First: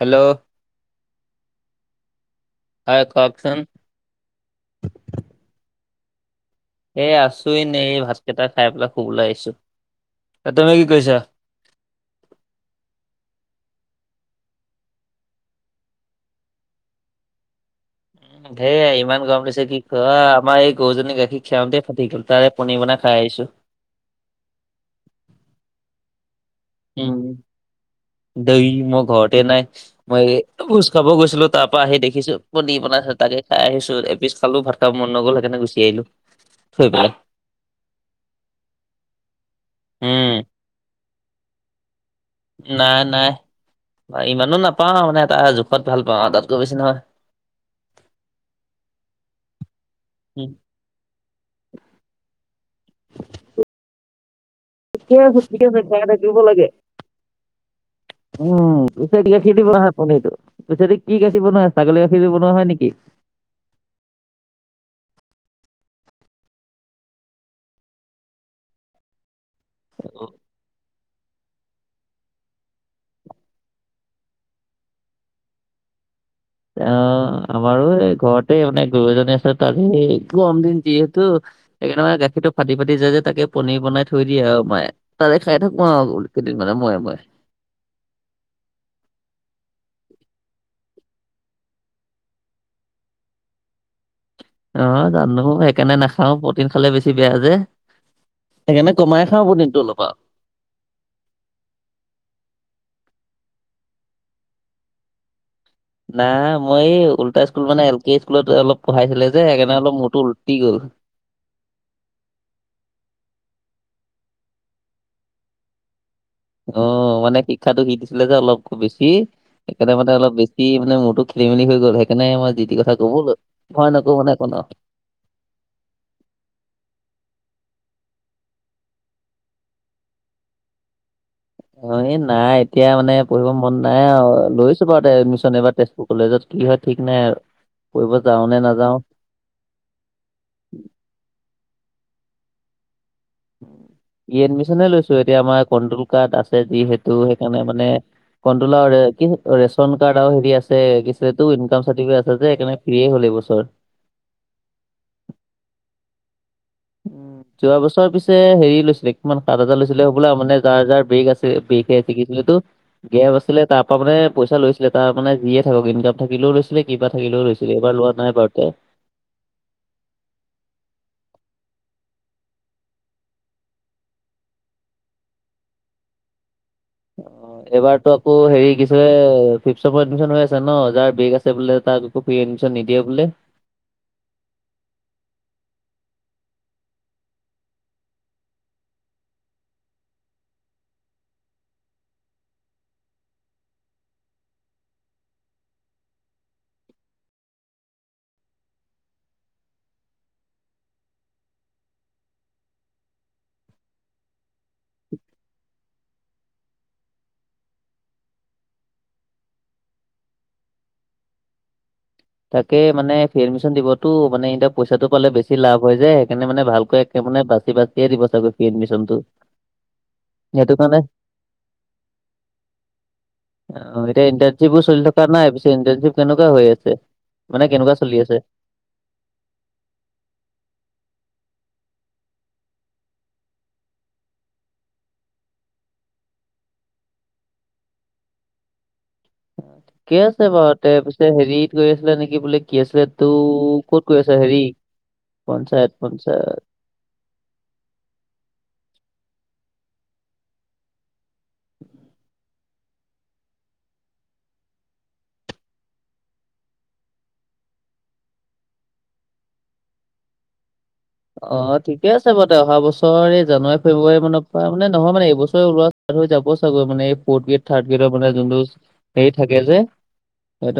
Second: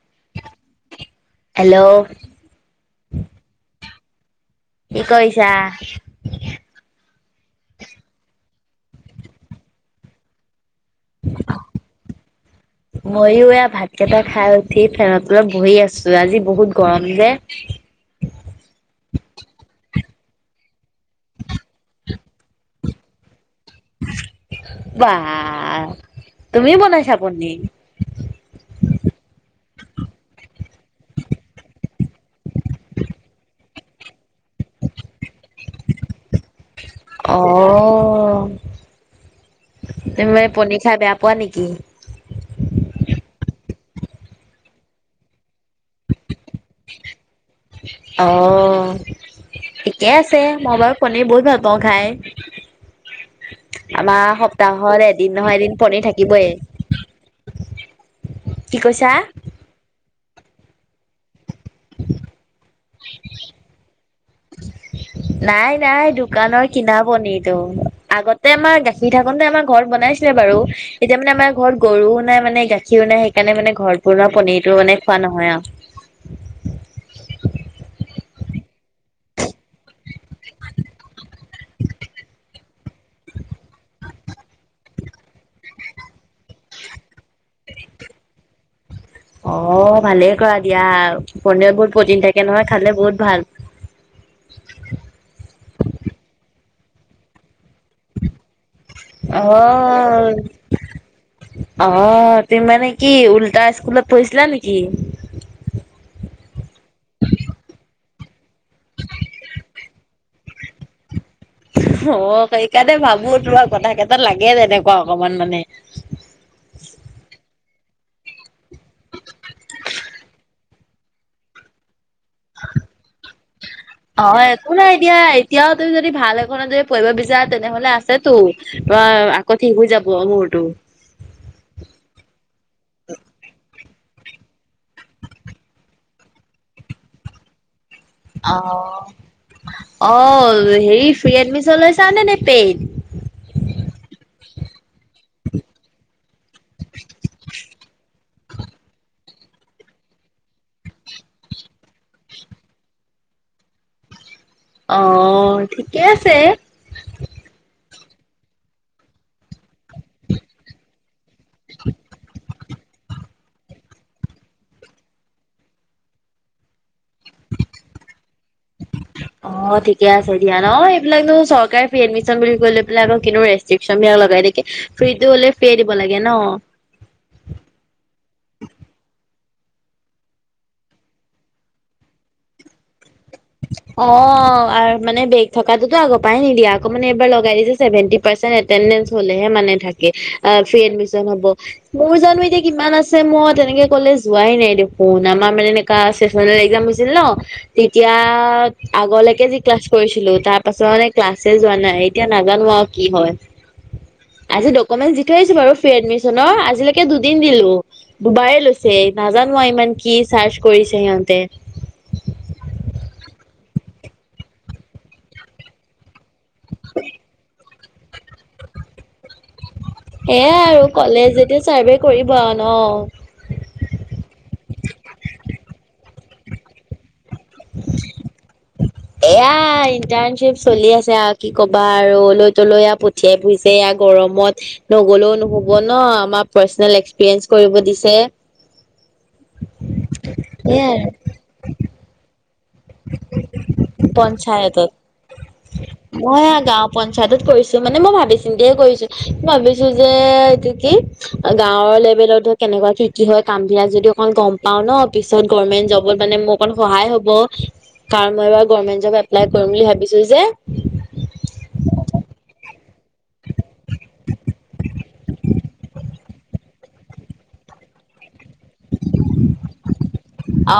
Hello? Hello? হয় কওকচোন? কি কৰিছা? এ আছো এনেই এই ভাত কেইটা খাই পেলাই শুবলে আহিছো। তুমি কি কৈৰিছা? [inaudible] মইও এ ভাত কেইটা খাই উঠি ফেনৰ তলত বহি আছো আজি বহুত গৰম যে। ধেই ইমান গৰম দিছে কি ক'ম আমাৰ এই গৰুজনী গাখীৰ খিৰাওঁতেই ফাটি গ'ল, তাৰে পনীৰ বনাই খাই আহিছোঁ। বাহ, তুমি বনাইছা পনিৰ? ধেই মই ঘৰতে নাই। মই ভোজ খাব গৈছিলো তাৰ পৰা আহি দেখিছো পণীৰ বনাই আছে, তাকে খাই আহিছো এপিছ খালো ভাত ত' মন নগ'ল সেইকাৰণে গুচি আহিলো। থৈ পেলাই অ', তুমি উম মানে পনীৰ খাই বেয়া পোৱা নেকি? নাই নাই। ইমানো নাপাওঁ মানে এটা জোখত ভাল পাওঁ আৰু তাত। অ', ঠিকে আছে উম, মই বাৰু পনীৰ বহুত ভাল পাওঁ খাই। আমাৰ সপ্তাহত ঠিকে এদিন আছে নহয় ঠিকে এদিন আছে পনীৰ খুৱাই থাকিব থাকিবই। লাগে। কি উম কৈছা? পিছে [unintelligible] কি দি বনোৱা হয় পনীৰটো? পিছতে কি গাখীৰ বনোৱা হয়, ছাগলী গাখীৰ দি বনোৱা হয় নেকি? [inaudible] নাই নাই দোকানৰ কিনা পনীৰটো। আগতে আমাৰ গাখীৰ থাকোতে আমাৰ ঘৰত বনাইছিলে বাৰু। এতিয়া মানে আমাৰ ঘৰত গৰুও নাই মানে গাখীও নাই, সেইকাৰণে মানে ঘৰত বনোৱা পনীৰতো মানে খোৱা নহয় আৰু। আহ, আমাৰো এই ঘৰতে মানে গৰু এজনী আছে তাৰেই গৰম দিন যিহেতু সেইকাৰণে মানে গাখীৰটো ফাটি ফাটি যায় যে তাকে পনীৰ বনাই থৈ দিয়ে আৰু মায়ে। তাকে খাই থাকোঁ আৰু কেইদিনমানৰ মোয়ে মোয়ে। অ', ভালেই কৰা দিয়া পনীৰত বহুত প্ৰটিন থাকে নহয়, খালে বহুত ভাল। অ', জানো সেইকাৰণে নাখাওঁ প্ৰটিন খালে বেছি বেয়া যে। সেইকাৰণে ক'মাই খাওঁ প্ৰটিনটো অলপ আৰু। হয়। অ', তুমি মানে কি উল্টা স্কুলত পঢ়িছিলা নেকি? নাই মই এই উল্টা স্কুল মানে এল পি স্কুলত অলপ পঢ়াইছিলে যে সেইকাৰণে অলপ মোৰটো উলটি গ'ল। অ', সেইকাৰণে ভাবো তোৰ কথা কেইটা লাগে তেনেকুৱা অকমান মানে। অ', মানে শিক্ষাটো সি দিছিলে যে অলপ বেছি, সেইকাৰণে মানে অলপ বেছি সি মানে মোৰটো খেলি মেলি হৈ গ'ল, সেইকাৰণে মই যিটি কথা ক'বলৈ ভয় নক‌ওঁ মানে অকনো। এতিয়া এতিয়াও তুমি যদি ভাল এখনত যদি পঢ়িব বিচাৰা তেনেহ'লে আছেতো। তোমাৰ আকৌ ঠিক হৈ যাব মূৰটো। অ', এই নাই এতিয়া মানে পঢ়িব মন নাই আৰু লৈছো বাৰুতে এডমিশন এবাৰ তে তেজপুৰ কলেজত কি হয় ঠিক নাই। পঢ়িব যাওঁ নে নাযাওঁ অ', অ', হেৰি ফ্ৰী এডমিছ লৈচানে নে পেইড? ফ্ৰি এডমিচনে লৈছো এতিয়া আমাৰ কণ্টোল কাৰ্ড আছে যিহেতু সেইকাৰণে মানে কন্টোল আৰু কি ৰেচন কাৰ্ড আৰু হেৰি আছে কি আছিলে এইটো ইনকাম চাৰ্টিফিকেট আছে যে সেইকাৰণে ফ্ৰিয়ে হ'ল এইবছৰ। অ', ঠিকে আছে। উম যোৱা বছৰ পিছে হেৰি লৈছিলে কিমান সাত হাজাৰ লৈছিলে হ'বলা মানে যাৰ যাৰ বেক আছে। এই বেক হে আহিছে, কি আছিলে এইটো, গেপ আছিল। ছিলে তাৰ পৰা মানে পইচা লৈছিলে তাৰ মানে যিয়ে থাকক ইনকাম থাকিলেও লৈছিলে কিবা থাকিলেও লৈছিলে এইবাৰ লোৱা নাই বাৰু তে। [inaudible] অ ঠিকে আছে দিয়া ন, এইবিলাকনো চৰকাৰী ফ্ৰী এডমিশন বুলি কৈ পেলাই আকৌ কিনো ৰেষ্ট চিপচামিয়া লগাই এনেকে ফ্ৰীটো হ'লে ফ্ৰিয়ে দিব লাগে ন। অ। এইবাৰতো আকৌ হেৰি কি আছে ফিফচেমৰ এডমিশন হৈ আছে ন যাৰ বেক আছে বোলে তাৰ, আকৌ ফ্ৰী এডমিন নিদিয়ে বোলে। অ আৰু মানে বেক থকাটোতো আগৰ পৰাই নিদিয়া, আকৌ মানে এইবাৰ লগাই দিছে চেভেনটি পাৰচেন্ট এটেনন্দেচ হলেহে মানে থাকে আ ফ্ৰী এডমিশন হ'ব। মোৰ জানো এতিয়া কিমান আছে মই তেনেকে কলেজ যোৱাই নাই দেখোন আমাৰ মানে এ কা চিক্স চেমিষ্টাৰ একজাম হৈছিল ন তেতিয়া তাৰ আগলৈকে যি ক্লাছ কৰিছিলো, তাৰ পাছত মানে ক্লাছে যোৱা নাই, এতিয়া নাজানো আৰু কি হয়? [inaudible] আজি ডকুমেন্ট দি থৈ আহিছো বাৰু ফ্ৰী এডমিশনৰ আজিলৈকে দুদিন দিলোঁ। দুবাৰেই লৈছে নাজানো আৰু ইমান কি চাৰ্চ কৰিছে সিহঁতে। তাকে মানে ফ্ৰী এডমিশন দিবতো, মানে এতিয়া পইচাটো পালে বেছি লাভ হয় যে সেইকাৰণে মানে ভালকৈ একে মানে বাচি বাচিয়ে দিব চাগৈ ফ্ৰী এডমিশনটো। এয়াই সেইটো আৰু কাৰণে কলেজ যেতিয়া চাৰ্ভে কৰিব আৰু ন। অ এতিয়া ইন্টাৰ্ণশ্বিপ বোৰ চলি থকা নাই, পিছে ইন্টাৰ্ণশ্বিপ কেনেকুৱা হৈ আছে মানে কেনেকুৱা চলি আছে? এয়া ইন্টাৰ্ণশ্বিপ চলি আছে আৰু কি কবা আৰু অলৈ তলৈ এয়া পঠ সে পুৰিছে এয়া গৰমত নগলেও নহ'ব ন, আমাৰ পাৰ্চনেল এক্সপিৰিয়েঞ্চ কৰিব দিছে। ঠিকে আছে বাৰু সেয়াই তে, পিছে হেৰিত গৈ আছিলে নেকি বোলে। কি আছিল এতো ক'ত কৰি আছা হেৰি, পঞ্চায়তত পঞ্চায়ত মই পঞ্চায়ত। গাঁও পঞ্চায়তত কৰিছো মানে মই ভাবি চিন্তিয়ে কৰিছো, ভাবিছো যে এইটো কি। গাঁৱৰ লেভেলতো কেনেকুৱা কি কি হয় কাম বিলাক যদি অকন গম পাও ন পিছত গৰ্মেন্ট জবত মানে মোৰ অকন সহায় হ'ব। কাৰণ মই এইবাৰ গৰ্মেণ্ট জব এপ্লাই কৰিম বুলি ভাবিছো যে। অ ঠিকে আছে বাৰু তে অহা বছৰ এই জানুৱাৰী ফেব্ৰুৱাৰী মানৰ পৰা, মানে নহয় মানে এইবছৰে ওলোৱা হৈ যাব চাগৈ মানে এই ফৰ্থ গ্ৰেড থাৰ্ড গেডৰ মানে যোনটো, হেৰী থাকে যে,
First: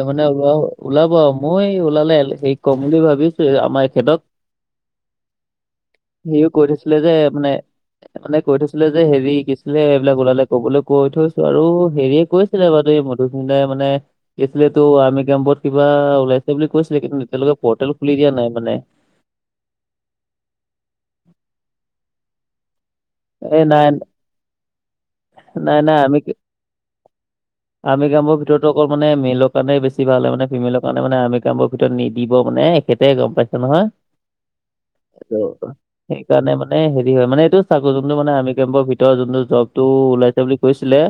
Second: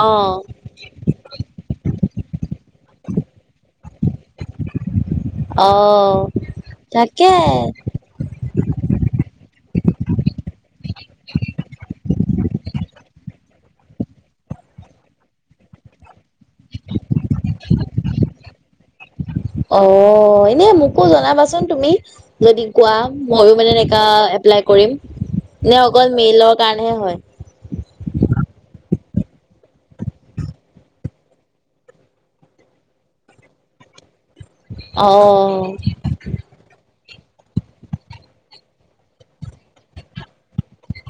অ মানে ওলাব। ওলাব মই ওলালে হেৰিক কম বুলি ভাবিছোৱেই, আমাৰ এখেতক। অ। সিও কৈ থৈছিলে যে তাকে মানে মানে কৈ থৈছিলে যে হেৰি কি আছিলে এইবিলাক ওলালে কবলৈ কৈ থৈছো আৰু হেৰিয়ে কৈছে ছিলে বাৰু এই মধুস্মিতাই মানে কি আছিলে এতো আৰ্মি কেম্পত কিবা ওলাই ছিলেবুলি কৈছিলে কিন্তু এতিয়়লৈকে পৰ্টেল খুলি দিয়া নাই মানে। অ এনে মোকো জনাবাচোন তুমি যদি, কোৱা মইয়ো এ মানে নাই এনেকা এপ্লাই কৰিম, নে নাই অকল মেইলৰ কাৰণেহে হয়? আৰ্মী কেম্পৰ ভিতৰতো অকল মানে মেলৰ কাৰণে বেছি ভাল হয় মানে ফিমেলৰ কাৰণে মানে আৰ্মী কেম্পৰ ভিতৰত নিদিব মানে তেতিয়াই গম পাইছে নহয়, সেইটো অ', সেইকাৰণে মানে হেৰি হয় মানে এইটো, থাকো যোনটো মানে আৰ্মী কেম্পৰ ভিতৰত যোনটো জবটো ওলাইছে বুলি কৈছিলে,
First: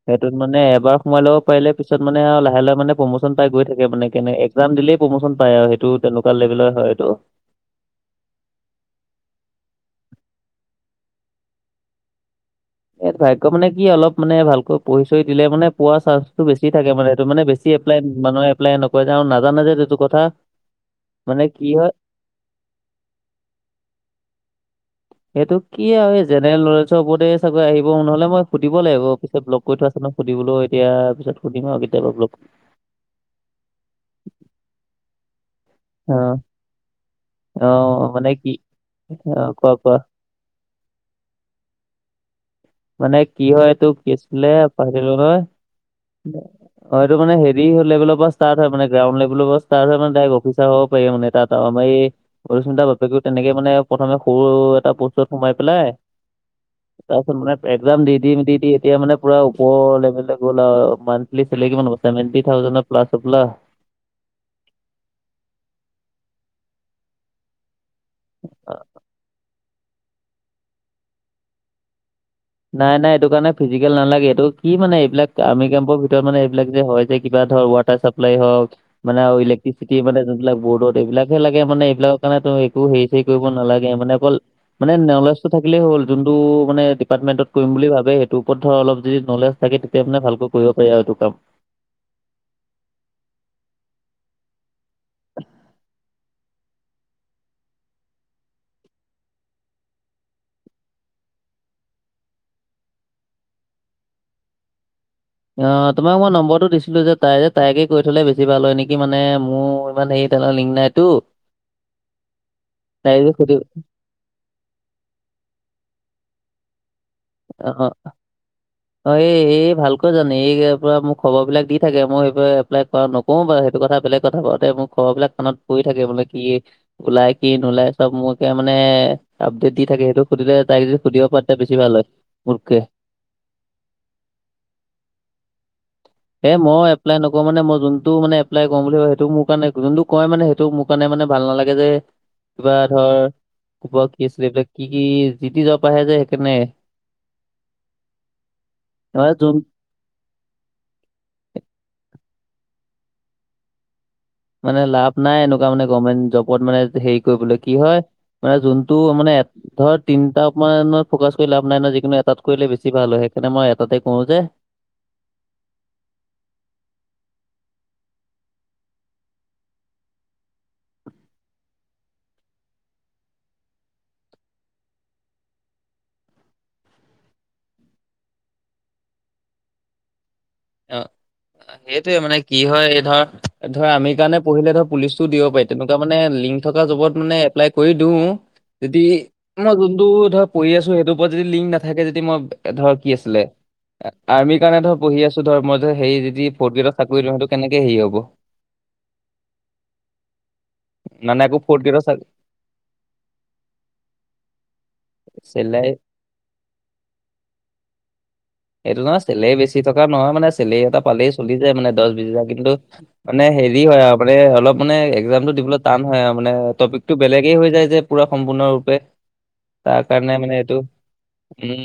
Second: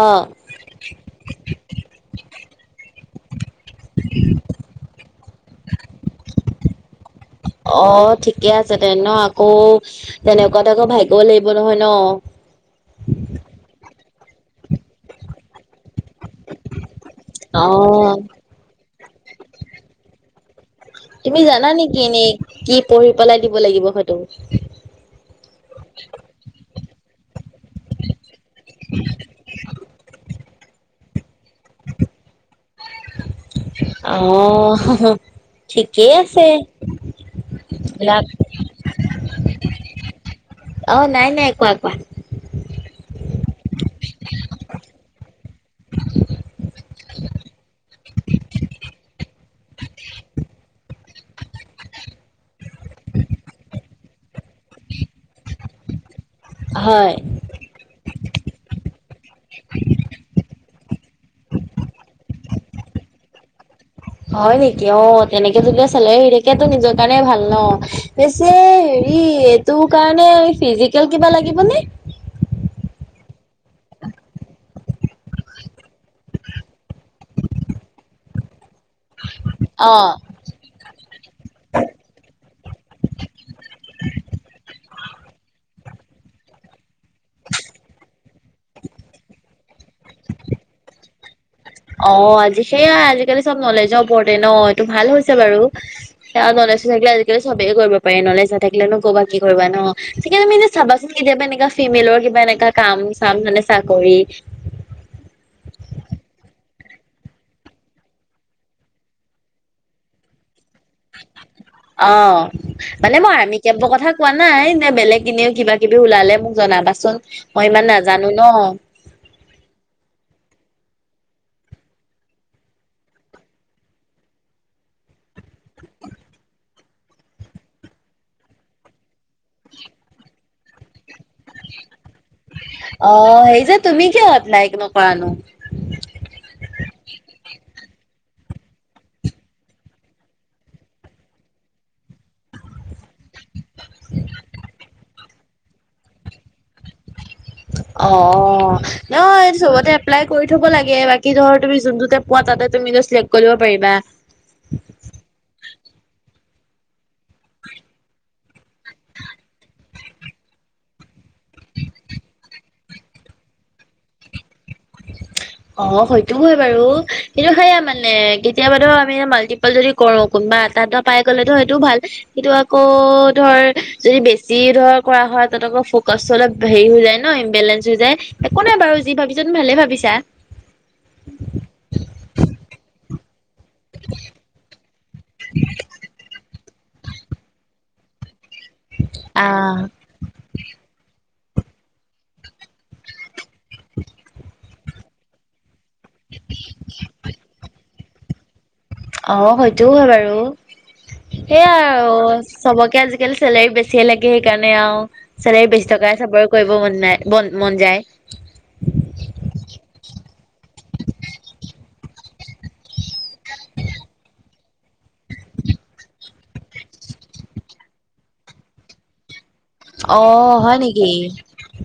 অ', সেইটোত মানে এবাৰ সোমাই ল'ব পাৰিলে পিছত মানে লাহ লাহে মানে প্ৰমোচন পাই গৈ থাকে মানে কেনে এক- একজাম দিলেই প্ৰমোচন পায় আৰু সেইটো তেনেকুৱা লেভেলৰ হয় এইটো। অ ঠিকে আছে তে ন আকৌ তেনেকুৱাত আকৌ ভাগ্যও লাগিব নহয় ন! এ ভাগ্য মানে কি অলপ মানে ভালকৈ পঢ়ি চহি দিলে মানে পোৱা চাঞ্চ টো বেছি থাকে মানে সেইটো মানে বেছি এপ্লাই অ'। মানুহে এপ্লাই নকৰে যে আৰু নাজানে যে যিটো কথা। তুমি মানে জানা কি হয় নেকি এনেই কি পঢ়ি পেলাই দিব লাগিব সেইটো? এইটো কি আৰু এই জেনেৰেল নলেজৰ ওপৰতে [inaudible] আহিবও নহলে মই শুধিব লাগিব পিছে ব্লক কৰি থোৱা আছে নহয় শুধিবলেও এতিয়াৰ পিছত সুধিম আৰু কেতিয়াবা ব্লক [inaudible] ঠিকেই অঁ, আছে অঁ এইবিলাক মানে কি? অঁ কোৱা কোৱা। অঁ নাই নাই কোৱা কোৱা। মানে কি হয় তোক কি আছিলে [inaudible] থাকিলোঁ নহয়। অঁ এইটো মানে হেৰী লেভৰ পৰা ষ্টাৰ্ট হয় মানে গ্ৰাউণ্ড লেভেলৰ পৰা ষ্টাৰ্ট হয় মানে ডাইৰেক্ট [inaudible] [inaudible] অলুস্মিতা বাপেকেও তেনেকে মানে প্ৰথমে সৰু এটা বস্তুত সোমাই পেলাই হয়। তাৰপিছত মানে একজাম দি দি দি দি এতিয়া মানে পোৰা ওপৰ লেভেললে গ'ল আৰু মান্থলি চেলেৰি কিমান হ'ব ছেভেনটি থাউজেণ্ডত প্লাছ হবলা। হয় নেকি অঁ তেনেকে। [inaudible] সালাৰী আহি থাকে তেতিয়া নিজৰ কাৰণে ভাল ন পেছে হেৰি এইটোৰ কাৰণে ফিজিকেল কিবা লাগিব নে? নাই নাই এইটো কাৰণে ফিজিকেল নালাগে এইটো কি মানে এইবিলাক আৰ্মি কেম্পৰ ভিতৰত মানে এইবিলাক যে হয় যে কিবা ধৰ [inaudible] [inaudible] চাপলাই হওঁক মানে আৰু অ ইলেক্ট্ৰিচিটি মানে এইবিলাক বৰ্ডত এইবিলাকহে লাগে মানে এইবিলাকৰ কাৰণে তো একো হেৰি চেৰি কৰিব নালাগে মানে অকল মানে নলেজটো থাকিলেই হ'ল যোনটো মানে ইপাৰ্টমেণ্ট কৰিম বুলি ভাবে সেইটো ওপৰত ধৰ অলপ যদি নলেজ থাকে তেতিয়া মানে ভালকে কৰিব পাৰি আৰু এইটো কাম। অঁ আজি সেইয়াই আজিকালি চব নলেজৰ ওপৰতে ন এইটো ভাল হৈছে বাৰু নলেজটো থাকিলে আজিকালি চবে কৰিব পাৰি নলেজ নাথাকিলে নো ক'পা কি কৰিবা ন! [inaudible] তুমি আনে চাবাচোন কেতিয়াবা এনেকুৱাও ফিমেলৰ কিবা এনেকা কাম চাম মানে চাকৰি অঁ তোমাক মই নম্বৰটো দিছিলো যে তাই যে তাইকে কৈ থ'লে বেছি ভাল হয় নেকি মানে মোৰ ইমান হেৰিত এটা লিং নাই অঁ, তাই মানে যে মই সুধি আৰ্মী কেম্পৰ কথা কোৱা নাই নে বেলেগ এনেও কিবা কিবি ওলালে মোক জনাবাচোন মই ইমান নাজানো ন! অঁ এই এই ভালকৈ জানে এই [inaudible] পৰা মোক খবৰ বিলাক দি থাকে মই [inaudible] এপ্লাই কৰা ন কওঁ বাৰু সেইটো কথা বেলেগ কথা বাৰু তাই মোক খবৰ বিলক বিলাক [inaudible] পৰি থাকে [inaudible] কি ওলাই কি নোলাই চব মোকে মানে আপডেট দি থাকে সেইটো সুধিলে তাই যদি সুধিব পা বেছি ভাল হয় [inaudible] অঁ সেই যে তুমি কিয় এপ্লাই নকৰানো? এ মই এপ্লাই নকৰো মানে মই যোনটো মান এপ্লাই কৰিম বুলি ভাবো সেইটো মোৰ কাৰণে যোনটো কয় মানে সেইটো মোক মানে মানে ভাল নালাগে যে কিবা ধৰ [inaudible] কি আছিলে এইবিলাক কি কি যিটি জব আহে যে সেইকাৰণে। অঁ নহ'লে নহয় যোন চবতে এপ্লাই কৰি থব লাগে বাকী ধৰ তুমি যোনটোতে পোৱা তাতে তুমি চিলেক্ট কৰিব দিব পাৰিবা। মানে লাভ নাই এনেকুৱা মানে গভমেণ্ট জবত মানে হেৰি কৰিবলৈ কি হয় মানে যোনটো মানে ধৰ তিনতামানত ফকাচ কৰি লাভ নাই ন যিকোনো এটাত কৰিলে বেছ ভাল হয় সেইকাৰণে মই এটাতে কওঁ যে [unintelligible] অঁ সেইটোও হয় বাৰু কিন্তু সেয়া মানে কেতিয়াবাতো আমি মাল্টি পাল যদি কৰো কোনোবা এটা এটা পাই গ'লেতো সেইটো ভাল। সেইটো আকৌ ধৰ যদি বেছি ধৰ কৰা হয় তাত আকৌ ফকাচটো অলপ হেৰি হৈ যায় ন ইম্বেলেঞ্চ হৈ যায় একো নাই বাৰু যি ভাবিছা তুমি ভালে ভাবিছা। অঁ, সেইটোৱে মানে কি হয় এই ধৰ ধৰ আৰ্মিৰ কাৰণে পঢ়িলে ধৰ পুলিচটো দিব পাৰি, তেনেকুৱা মানে লিংক থকা জবত মানে এপলাই কৰি দিও, যদি মই আহ যোনটো ধৰ পঢ়ি আছো সেইটোৰ ওপৰত যদি লিংক নাথাকে যদি মই ধৰ কি আছিলে আৰ্মিৰ কাৰণে ধৰ পঢ়ি আছো ত ধৰ মইটো হে যদি ফৰ্থ গ্ৰেডত চাকৰি লওঁ সেইটো কেনেকে হেৰি হ'ব? অ সেইটো হয় বাৰু। মানে আকৌ সেইয়াই ফ'ৰ্থ গ্ৰেডৰ আৰু চবকে আজিকালি চেলেৰি বেছিয়ে লাগে সেইকাৰণে আৰু চলেৰি চেলাই বেছি থকা চাকৰি কৰিব মন নাই মন যায়। এইটো নহয় চেলেৰি বেছি থকা নহয় মানে চেলেৰী এটা পালেই চলি যায় মানে দহ বিশ হাজাৰ কিন্তু মানে হেৰি হয় আৰু মানে অলপ মানে একজামটো দিবলৈ টান হয় আৰু মানে টপিক টো বেলেগে হৈ যায় যে পুৰা সম্পূৰ্ণৰূপে। তাৰ অ কাৰণে মানে হয় এইটো নেকি উম।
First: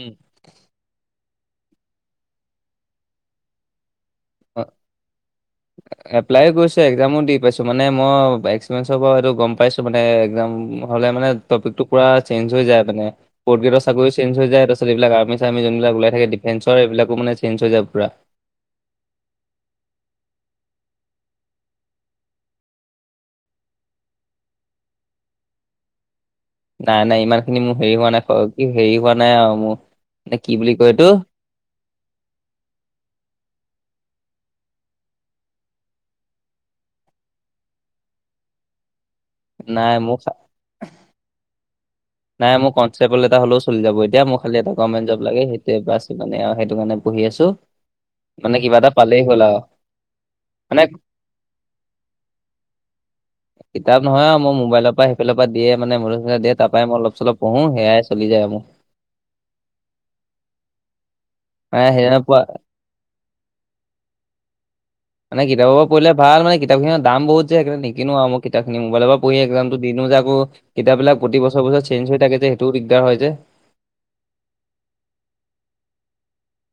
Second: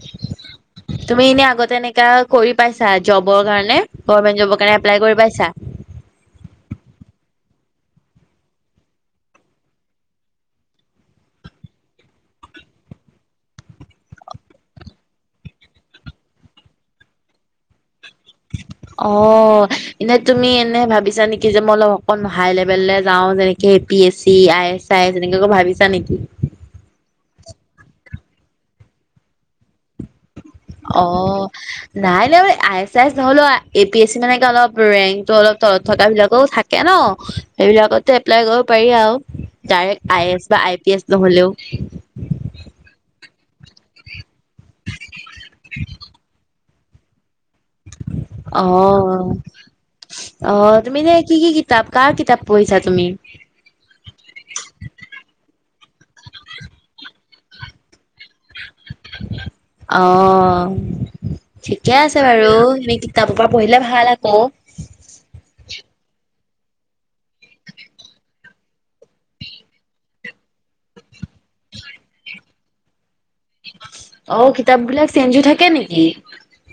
তুমি এনে আগতে এনেকা কৰি পাইছা জবৰ কাৰণে গভমেন্ট জবৰ কাৰণে এপ্লাই কৰি পাইছা? [unintelligible] এপ্লাই কৰিছোঁ এক্সজামো দি পাইছোঁ মানে মই এক্সপিৰিয়েঞ্চৰ পৰা এইটো গম পাইছোঁ মানে এক্সাম হ'লে মানে টপিকটো পুৰা চেঞ্জ হৈ যায় মানে। ফৰ্থ গ্ৰেডৰ চাকৰি চেঞ্জ হৈ যায় তাৰপিছত এইবিলাক আৰ্মি চাৰ্মী যোনবিলাক ওলাই থাকে ডিফেঞ্চৰ এইবিলাকো মানে চেঞ্জ হৈ যায় পোৰা। [unintelligible] অ এনেই তুমি এনে ভাবিছা নেকি যে মই অলপ অকন হাই লেভেললে যাও যেনে A P S C, I S C S এনেকুৱাকো ভাবিছা নেকি? নাই নাই ইমানখিনি মোৰ হেৰি হোৱা নাই কি হেৰি হোৱা নাই আও মোৰ। নে কি বুলি কয় এইটো অ। নাই [unintelligible] আই এছ চাই এছ নহ'লেও এ পি এছ চি মানে অলপ ৰেংকটো অলপ তলত থকা বিলাকেও থাক কেন সেইবিলাকতো এপ্লাই কৰিব পাৰি আও। নাই ডাইৰেক্ট মোৰ আই এ এছ বা আই পি এছ নহ'লেও। নাই মোৰ কনষ্টেবল এটা হ'লেও চলি যাব এতিয়া মোৰ খালি এটা গৰ্মেণ্ট জব লাগে সেইটোৱে বছ ইমানে আৰু। সেইটো কাৰণে পঢ়ি আছো। মানে অ কিবা এটা পালেই হ'ল আৰু অ মানে তুমি যে কি কি কিতাপ কাৰ কিতাপ পঢ়িছা তুমি? কিতাপ নহয় আৰু মই মোবাইলৰ পৰা সেইফালৰ পৰা দিয়ে মানে মোবাইলে ছবাইলে তাৰ পৰাই মই অলপ চলপ পঢ়ো সেয়াই চলি যায় আৰু মোৰ। অ মানে ঠিকে আছে সেইদিনা পোৱা বাৰু কিতাপৰ পৰা পঢ়িলে ভাল আকৌ। মানে কিতাপৰপৰা পঢ়িলে ভাল মানে কিতাপখিনিৰ দাম বহুত যে সেইকাৰণে নিকিনো আৰু মই মোবাইলৰ পৰা পঢ়ি একজামটো দি দিওঁ যে আকৌ কিতাপবিলাক প্ৰতি বছৰে বছৰে চেঞ্জ হৈ থাকে যে সেইটোও দিগদাৰ হয় যে। অ কিতাপবিলাক চেঞ্জ হৈ থাকে নেকি?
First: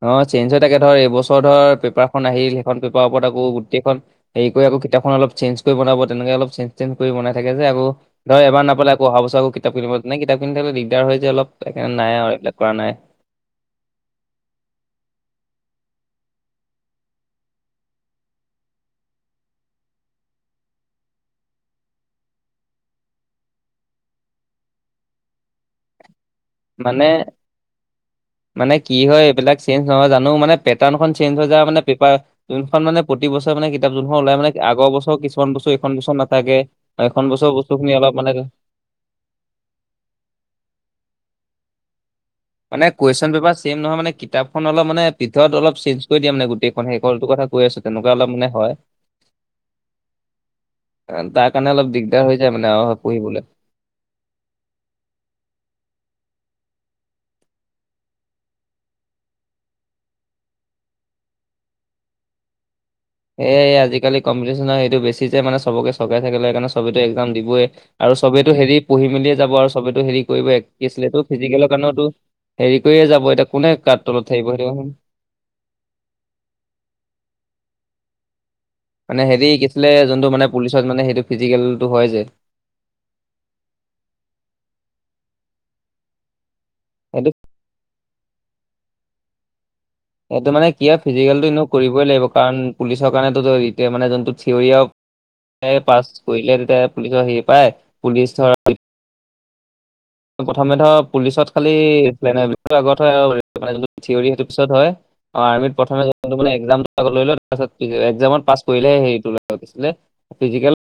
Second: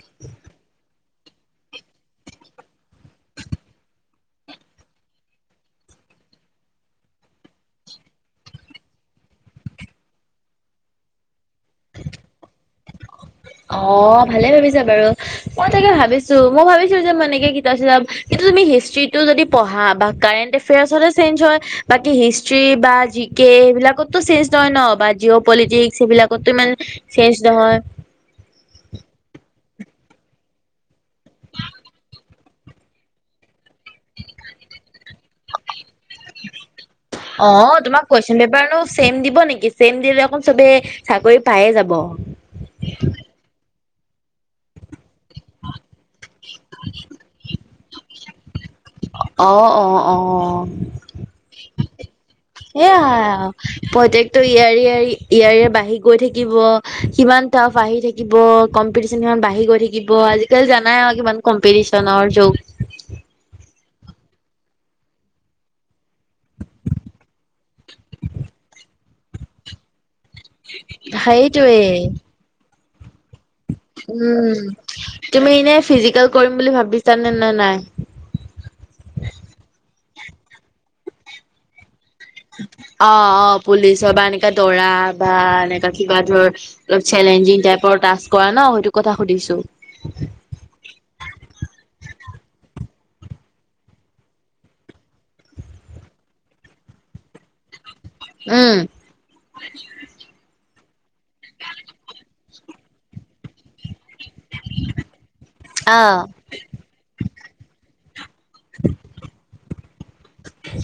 অ চেঞ্জ হৈ থাকে ধৰ এইবছৰ ধৰ পেপাৰখন আহিল সেইখন পেপাৰৰ ওপৰত আকৌ গোটেইখন হেৰি কৰি আক কিতাপখন অলপ চেঞ্জ কৰি বনাব তেনেকে অলপ চেঞ্জ তেঞ্জ কৰি বনাই থাকে যে আকৌ। ধৰ এবাৰ নাপালে আকৌ আহাঁ বছৰ আকৌ কিতাপ কিনিব নাই কিতাপ কিনি থাকিব দিগদাৰ হয় যে অলপ সেইকাৰনে নাই আৰু এইবিলাক কৰা নাই। অ ভালে ভাবিছা বাৰু মই তাকে ভাবিছো মই ভাবিছো যে মই এনেকে কিতাপ চিতাপ কিন্তু তুমি হিষ্ট্ৰিটো যদি পঢ়া বা কাৰেণ্ট এফেয়াৰ্চতে চেঞ্জ হয়। বাকী হিষ্ট্ৰি বা জি কে এইবিলাকতো চেঞ্জ নহয় ন বা জিঅ' পলিটিক্স এইবিলাক। ক'তো ইমান মানে চেঞ্জ নহয়। মানে কি হয় এইবিলাক চেঞ্জ নহয় জানো মানে পেটাৰ্নখন চেঞ্জ হৈ যাই মানে পেপাৰ যোনখন মানে প্ৰতি বছৰে মানে কিতাপ যোন খন ওলাই মানে আগৰ বছৰ কিছুমান বছৰ এখন বছৰ নাথাকে, এখন বছৰ বস্তুখিনি অলপ মানে চেম দিব নেকি, চেম দিলে আকৌ চবে চাকৰি পায়ে যাব। মানে কুৱেশচন পেপাৰ চেঞ্জ নহয় মানে কিতাপখন অলপ মানে ভিতৰত অলপ চ কৈ দিয়া মানে গোটেইখন সেইকলটো কথা কৈ আছো তেনেকুৱা অলপ মানে হয় অ-অ-অ-অ তাৰ কাৰণে অলপ দিগদ দিকদাৰ হৈ যায় মানে। আৰু সেইয়াই পঢ়িবলৈ। আও। প্ৰত্যেকটো ইয়াৰে ইয়াৰে ইয়াৰে বাঢ়ি গৈ থাকিব সিমান টাফ আহি থাকিব থাকিব কম্পিটিচন ইমান বাঢ়ি গৈ থাকিব আজিকালি জানাই আৰু কিমান কম্পিটিচনৰ যুগ। এ আজিকালি কম্পিটিশ্যনৰ সেইটো বেছি যে মানে চবকে চৰকাৰি চাকৰি লাগে সেইকাৰণে সবেটো এক্সাম দিবই। আৰু চবেইটো হেৰি পঢ়ি মেলিয়ে যাব আৰু সবেতো হেৰি কৰিবটো কি আছিলে এইটো ফিজিকেলৰ সেইটোৱে কাৰণেওটো হেৰি কৰিয়ে যাব এতিয়া কোনে কাৰ তলত থাকিব উম সেইটো কচোন। তুমি এনেই ফিজিকেল কৰিম বুলি ভাবিছানে নে নাই? মানে হেৰি কি আছিলে যোনটো মানে পুলিচত মানে সেইটো ফিজিকেলটো হয় যে অ অ, পুলিচৰ বা এনেকা দৌৰা বা এনেকা কিবা ধৰ অলপ সেইটো চেলেঞ্জিং টাইপৰ টাস্ক কৰা ন সেইটো কথা সুধিছোঁ। সেইটো মানে কিয় ফিজিকেলটো এনেও কৰিবই লাগিব কাৰণ পুলিচৰ কাৰণেতো এতিয়া মানে যোনটো থিয়ৰী অ হে পাছ কৰিলে তেতিয়া পুলিচৰ হেৰি পায় পুলিচৰ উম [unintelligible] প্ৰথমে ধৰ পুলিচত খালি এপ্লাই আগত হয় আ মানে যোনটো থিয়ৰী সেইটো পিছত হয় আৰ্মিত প্ৰথমে অ যোনটো মানে একজাম আগত লৈ‌ লয় তাৰ পিছত একজামত পাছ কৰিলে হেৰিটো লয় কি আছিলে ফিজিকেল